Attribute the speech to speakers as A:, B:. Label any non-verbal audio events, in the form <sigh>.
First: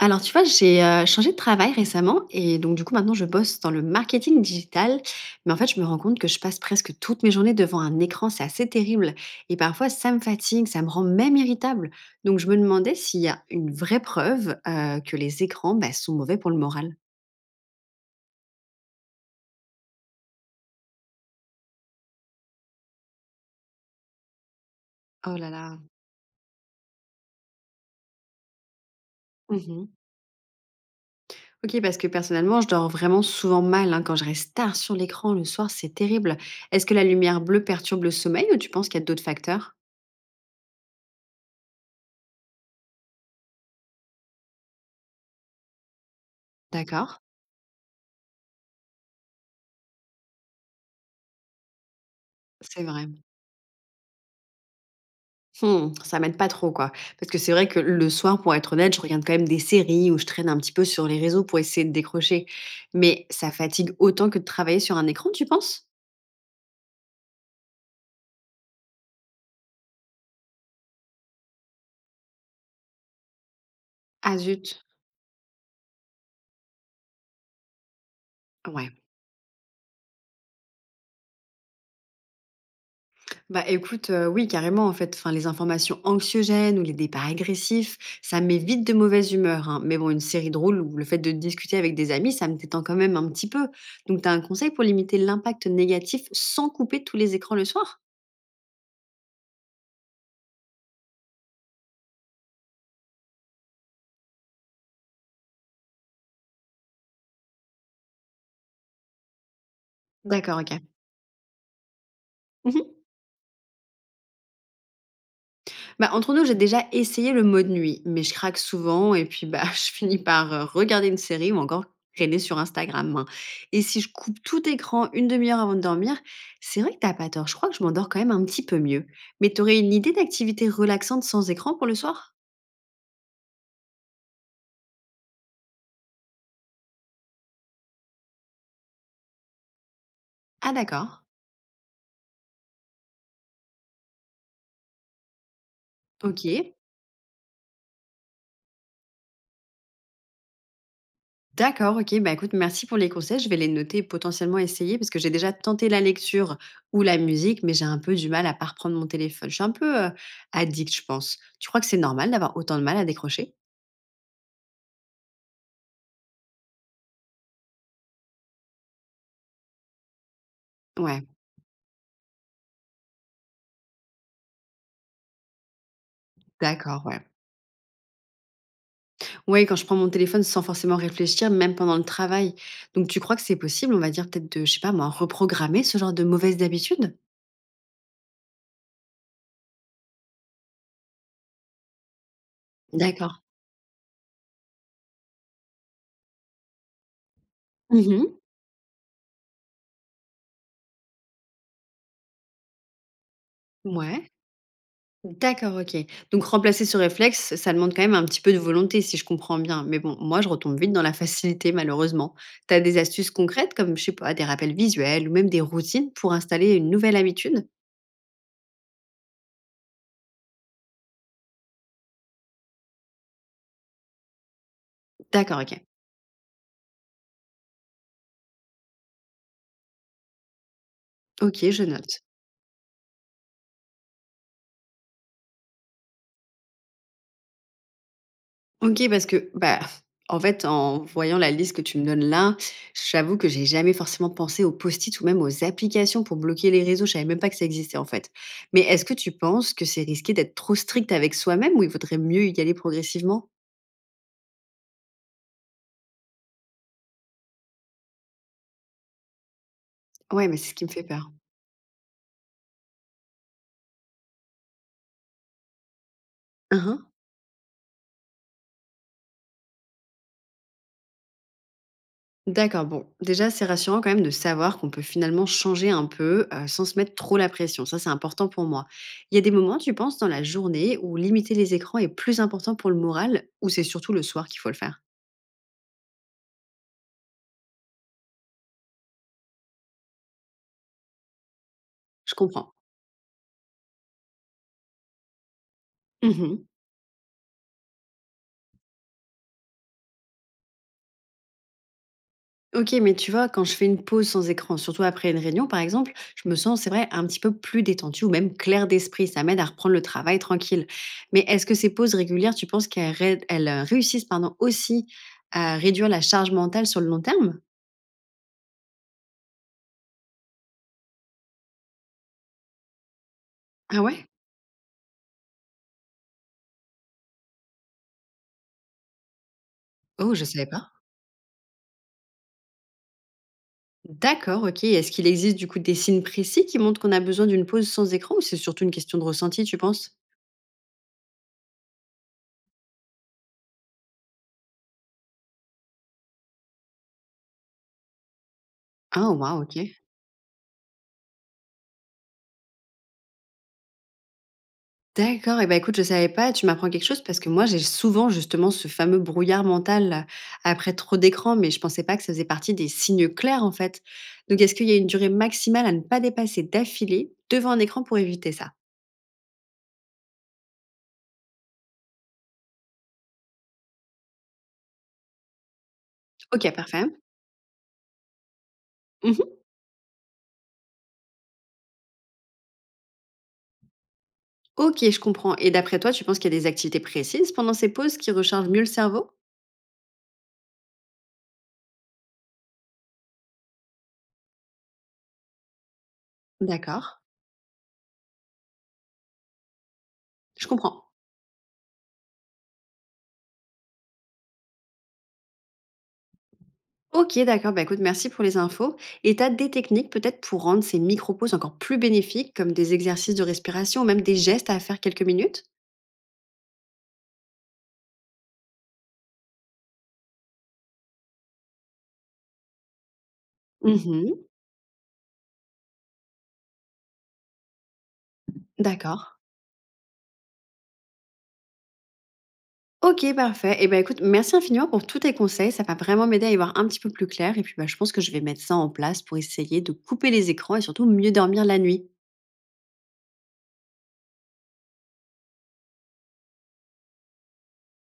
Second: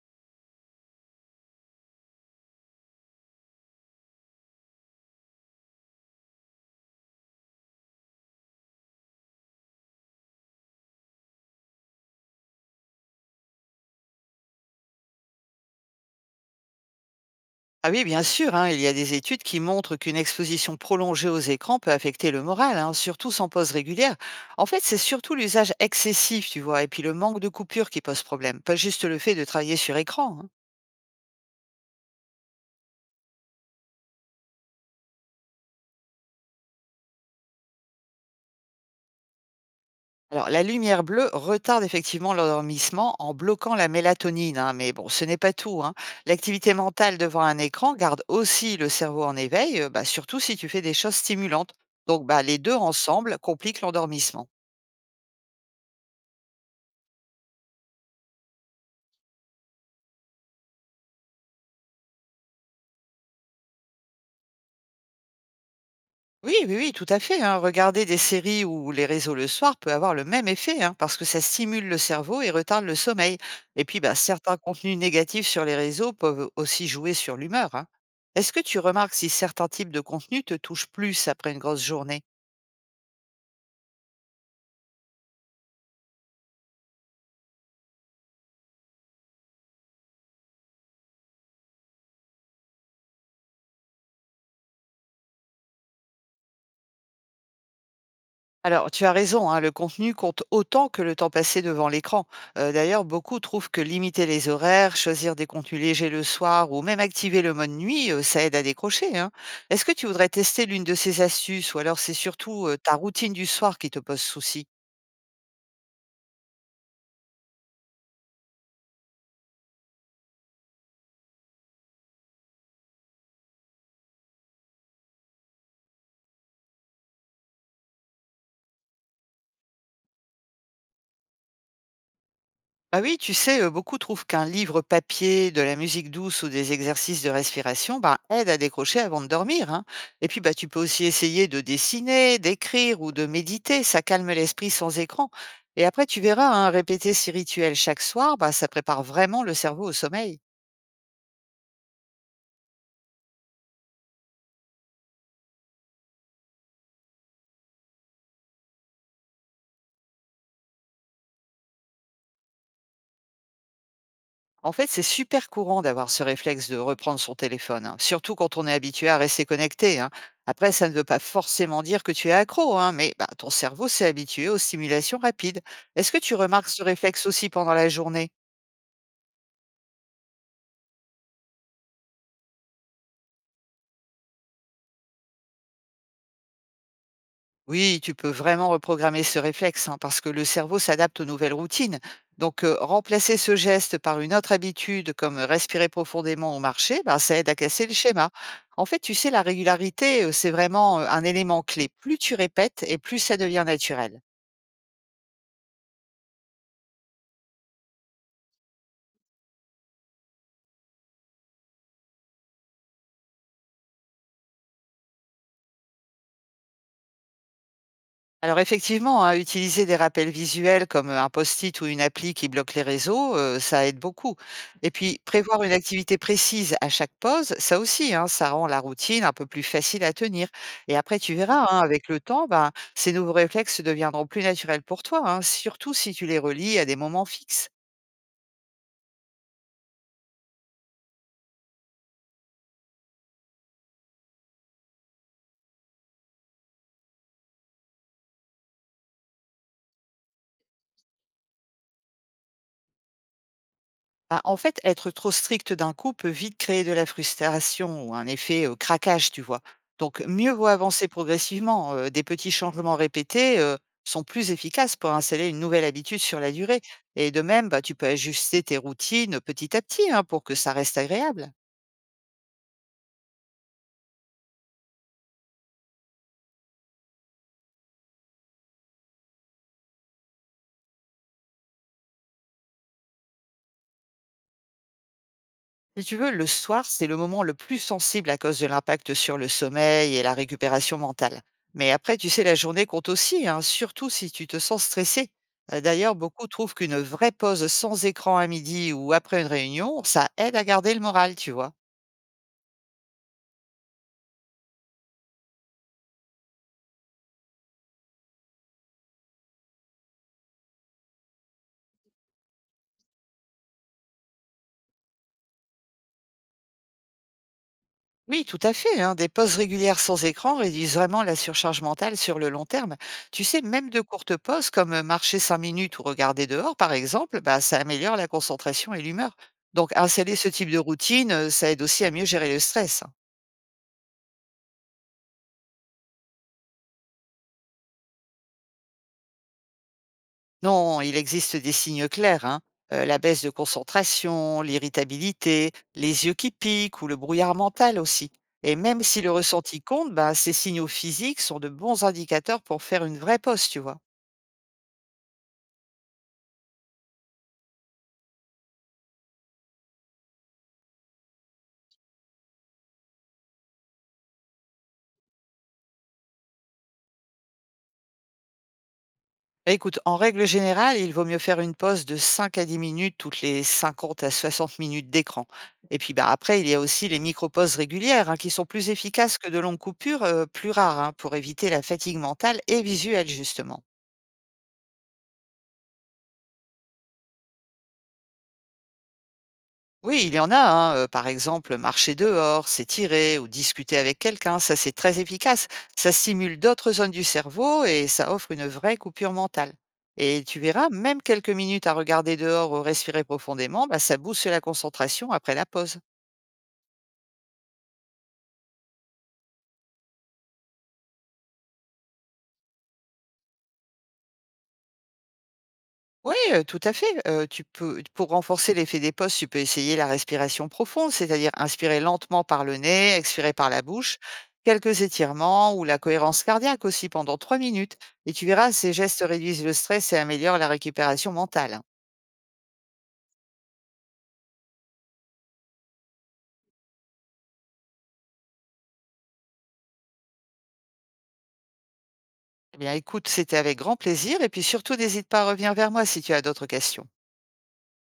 A: Alors, tu vois, j'ai, changé de travail récemment et donc du coup, maintenant, je bosse dans le marketing digital. Mais en fait, je me rends compte que je passe presque toutes mes journées devant un écran, c'est assez terrible et parfois ça me fatigue, ça me rend même irritable. Donc je me demandais s'il y a une vraie preuve, que les écrans, bah, sont mauvais pour le moral?
B: Ah oui, bien sûr, hein, il y a des études qui montrent qu'une exposition prolongée aux écrans peut affecter le moral, hein, surtout sans pause régulière. En fait, c'est surtout
A: Oh là
B: l'usage
A: là.
B: excessif, tu vois, et puis le manque de coupure qui pose problème, pas juste le fait de travailler
A: Mmh.
B: sur écran, hein.
A: OK, parce que personnellement, je dors vraiment souvent mal, hein, quand je reste tard sur l'écran le soir, c'est terrible. Est-ce que la lumière bleue perturbe le sommeil ou tu penses qu'il y a d'autres facteurs?
B: Alors, la lumière bleue retarde effectivement l'endormissement en bloquant la mélatonine, hein, mais bon, ce n'est pas tout, hein. L'activité mentale
A: D'accord,
B: devant un écran garde aussi le cerveau en éveil, surtout si tu fais des choses stimulantes. Donc, bah, les deux
A: c'est vrai.
B: ensemble compliquent l'endormissement.
A: Mmh, ça m'aide pas trop, quoi. Parce que c'est vrai que le soir, pour être honnête, je regarde quand même des séries ou je traîne un petit peu sur les réseaux pour essayer de décrocher. Mais ça fatigue autant que de travailler sur un écran, tu penses?
B: Oui, oui, oui, tout à fait, hein. Regarder des séries ou les réseaux le soir peut avoir le même effet, hein, parce que ça stimule le cerveau et retarde le sommeil. Et puis, bah,
A: Ah
B: certains
A: zut.
B: contenus négatifs sur les réseaux peuvent aussi jouer sur l'humeur, hein. Est-ce que tu
A: Ouais.
B: remarques si certains types de contenus te touchent plus après une grosse journée?
A: Bah écoute, oui, carrément, en fait. Enfin, les informations anxiogènes ou les départs agressifs, ça me met vite de mauvaise humeur, hein. Mais bon, une série drôle ou le fait de discuter avec des amis, ça me détend quand même un petit peu. Donc tu as un conseil pour limiter l'impact négatif sans couper tous les écrans le soir?
B: Alors, tu as raison, hein, le contenu compte autant que le temps passé devant l'écran. D'ailleurs, beaucoup trouvent que limiter les horaires, choisir des contenus légers le soir ou même activer le mode nuit, ça aide à décrocher, hein. Est-ce que tu voudrais
A: D'accord,
B: tester
A: OK.
B: l'une de ces astuces ou alors c'est surtout ta
A: Mmh.
B: routine du soir qui te pose souci?
A: Bah, entre nous, j'ai déjà essayé le mode nuit, mais je craque souvent et puis bah, <laughs> je finis par regarder une série ou encore traîner sur Instagram, hein. Et si je coupe tout écran une demi-heure avant de dormir, c'est vrai que t'as pas tort. Je crois que je m'endors quand même un petit peu mieux. Mais t'aurais une idée d'activité relaxante sans écran pour le soir?
B: Ah oui, tu sais, beaucoup trouvent qu'un livre papier, de la musique douce ou des exercices de respiration bah, aide à décrocher avant de dormir, hein. Et puis, bah, tu
A: Ah
B: peux aussi
A: d'accord.
B: essayer de dessiner, d'écrire ou de méditer. Ça calme l'esprit sans écran. Et après, tu verras, hein,
A: Ok.
B: répéter ces rituels chaque soir, bah, ça prépare vraiment le cerveau au sommeil.
A: D'accord, OK. Bah, écoute, merci pour les conseils. Je vais les noter et potentiellement essayer parce que j'ai déjà tenté la lecture ou la musique, mais j'ai un peu du mal à pas reprendre mon téléphone. Je suis un peu, addict, je pense. Tu crois que c'est normal d'avoir autant de mal à décrocher?
B: En fait, c'est super courant d'avoir ce réflexe de reprendre son téléphone, hein, surtout quand on est habitué à rester connecté, hein. Après, ça ne veut pas
A: Ouais,
B: forcément dire que tu es accro, hein, mais bah, ton cerveau s'est habitué aux stimulations rapides. Est-ce que tu remarques ce
A: d'accord, ouais.
B: réflexe aussi pendant la journée?
A: Ouais, quand je prends mon téléphone sans forcément réfléchir, même pendant le travail. Donc tu crois que c'est possible, on va dire peut-être de, je sais pas moi, reprogrammer ce genre de mauvaises habitudes?
B: Oui, tu peux vraiment reprogrammer ce réflexe, hein, parce que le cerveau s'adapte aux nouvelles routines. Donc, remplacer
A: D'accord.
B: ce geste par une autre habitude, comme respirer profondément au marché, ben, ça aide à casser le
A: Mmh mh.
B: schéma. En fait, tu sais, la régularité, c'est vraiment un élément clé. Plus tu répètes et plus ça devient naturel.
A: Ouais. D'accord, OK. Donc remplacer ce réflexe, ça demande quand même un petit peu de volonté, si je comprends bien. Mais bon, moi, je retombe vite dans la facilité, malheureusement. Tu as des astuces concrètes, comme, je sais pas, des rappels visuels ou même des routines pour installer une nouvelle habitude?
B: Alors effectivement, hein, utiliser des rappels visuels comme un post-it ou une appli qui bloque les réseaux, ça aide beaucoup. Et puis
A: D'accord,
B: prévoir une
A: OK.
B: activité précise à chaque pause, ça aussi, hein, ça rend la routine un peu plus facile à tenir. Et après, tu
A: OK,
B: verras, hein,
A: je
B: avec le
A: note.
B: temps, ben, ces nouveaux réflexes deviendront plus naturels pour toi, hein, surtout si tu les relis à des moments fixes.
A: OK, parce que, bah, en fait, en voyant la liste que tu me donnes là, j'avoue que j'ai jamais forcément pensé aux post-it ou même aux applications pour bloquer les réseaux. Je savais même pas que ça existait, en fait. Mais est-ce que tu penses que c'est risqué d'être trop strict avec soi-même ou il vaudrait mieux y aller progressivement?
B: Bah, en fait, être trop strict d'un coup peut vite créer de la frustration ou un effet craquage, tu vois. Donc,
A: Ouais,
B: mieux
A: mais
B: vaut
A: c'est ce qui me fait
B: avancer
A: peur.
B: progressivement. Des petits changements répétés sont plus efficaces pour installer une nouvelle habitude sur la durée.
A: Hein, hein.
B: Et de même, bah, tu peux ajuster tes routines petit à petit, hein, pour que ça reste agréable.
A: D'accord, bon, déjà, c'est rassurant quand même de savoir qu'on peut finalement changer un peu sans se mettre trop la pression. Ça, c'est important pour moi. Il y a des moments, tu penses, dans la journée où limiter les écrans est plus important pour le moral ou c'est surtout le soir qu'il faut le faire?
B: Si tu veux, le soir, c'est le moment le plus sensible à cause de l'impact sur le sommeil et la récupération mentale. Mais après, tu
A: Je
B: sais, la
A: comprends.
B: journée compte aussi, hein, surtout si tu te sens stressé. D'ailleurs, beaucoup trouvent qu'une vraie pause sans écran à midi ou après une réunion, ça aide à garder le moral, tu vois.
A: OK, mais tu vois, quand je fais une pause sans écran, surtout après une réunion par exemple, je me sens, c'est vrai, un petit peu plus détendue ou même claire d'esprit. Ça m'aide à reprendre le travail tranquille. Mais est-ce que ces pauses régulières, tu penses qu'elles réussissent pardon, aussi à réduire la charge mentale sur le long terme?
B: Oui, tout à fait, hein. Des pauses régulières sans écran réduisent vraiment la surcharge mentale sur le long terme. Tu sais, même
A: Ah
B: de
A: ouais.
B: courtes pauses, comme marcher 5 minutes ou regarder dehors, par exemple, bah, ça améliore la concentration et l'humeur. Donc,
A: Oh,
B: installer
A: je
B: ce
A: savais
B: type de
A: pas.
B: routine, ça aide aussi à mieux gérer le stress, hein.
A: D'accord, ok. Est-ce qu'il existe du coup des signes précis qui montrent qu'on a besoin d'une pause sans écran ou c'est surtout une question de ressenti, tu penses?
B: Non, il existe des signes clairs, hein. La baisse de concentration, l'irritabilité, les yeux qui piquent ou le brouillard mental aussi. Et même si
A: Ah,
B: le
A: waouh, ok.
B: ressenti compte, bah, ces signaux physiques sont de bons indicateurs pour faire une vraie pause, tu vois.
A: D'accord et bah, écoute, je savais pas, tu m'apprends quelque chose parce que moi j'ai souvent justement ce fameux brouillard mental, là, après trop d'écran, mais je pensais pas que ça faisait partie des signes clairs, en fait. Donc est-ce qu'il y a une durée maximale à ne pas dépasser d'affilée devant un écran pour éviter ça?
B: Bah, écoute, en règle générale, il vaut mieux faire une pause de 5 à 10 minutes toutes les 50 à 60 minutes d'écran. Et puis bah, après, il
A: OK,
B: y a
A: parfait.
B: aussi les micro-pauses régulières, hein, qui sont plus efficaces
A: Mmh.
B: que de longues coupures, plus rares, hein, pour éviter la fatigue mentale et visuelle, justement.
A: OK, je comprends et d'après toi, tu penses qu'il y a des activités précises pendant ces pauses qui rechargent mieux le cerveau?
B: Oui, il y en a, hein, par exemple, marcher dehors, s'étirer ou discuter avec quelqu'un, ça c'est très efficace. Ça stimule d'autres
A: D'accord,
B: zones du cerveau et ça offre une vraie coupure mentale. Et tu
A: je
B: verras,
A: comprends.
B: même quelques minutes à regarder dehors ou respirer profondément, bah, ça booste la concentration après la pause.
A: OK, d'accord. Bah, écoute, merci pour les infos. Et tu as des techniques peut-être pour rendre ces micro-pauses encore plus bénéfiques, comme des exercices de respiration ou même des gestes à faire quelques minutes?
B: Oui, tout à fait, tu peux pour renforcer l'effet des postes, tu peux essayer la respiration profonde, c'est-à-dire inspirer lentement par le nez, expirer par la bouche,
A: Mhm.
B: quelques étirements ou la cohérence cardiaque aussi pendant 3 minutes et tu verras, ces
A: D'accord.
B: gestes réduisent le stress et améliorent la récupération mentale.
A: Ok, parfait. Et ben écoute, merci infiniment pour tous tes conseils. Ça va vraiment m'aider à y voir un petit peu plus clair. Et puis, bah, je pense que je vais mettre ça en place pour essayer de couper les écrans et surtout mieux dormir la nuit.
B: Eh bien écoute, c'était avec grand plaisir et puis surtout n'hésite pas à revenir vers moi si tu as d'autres questions.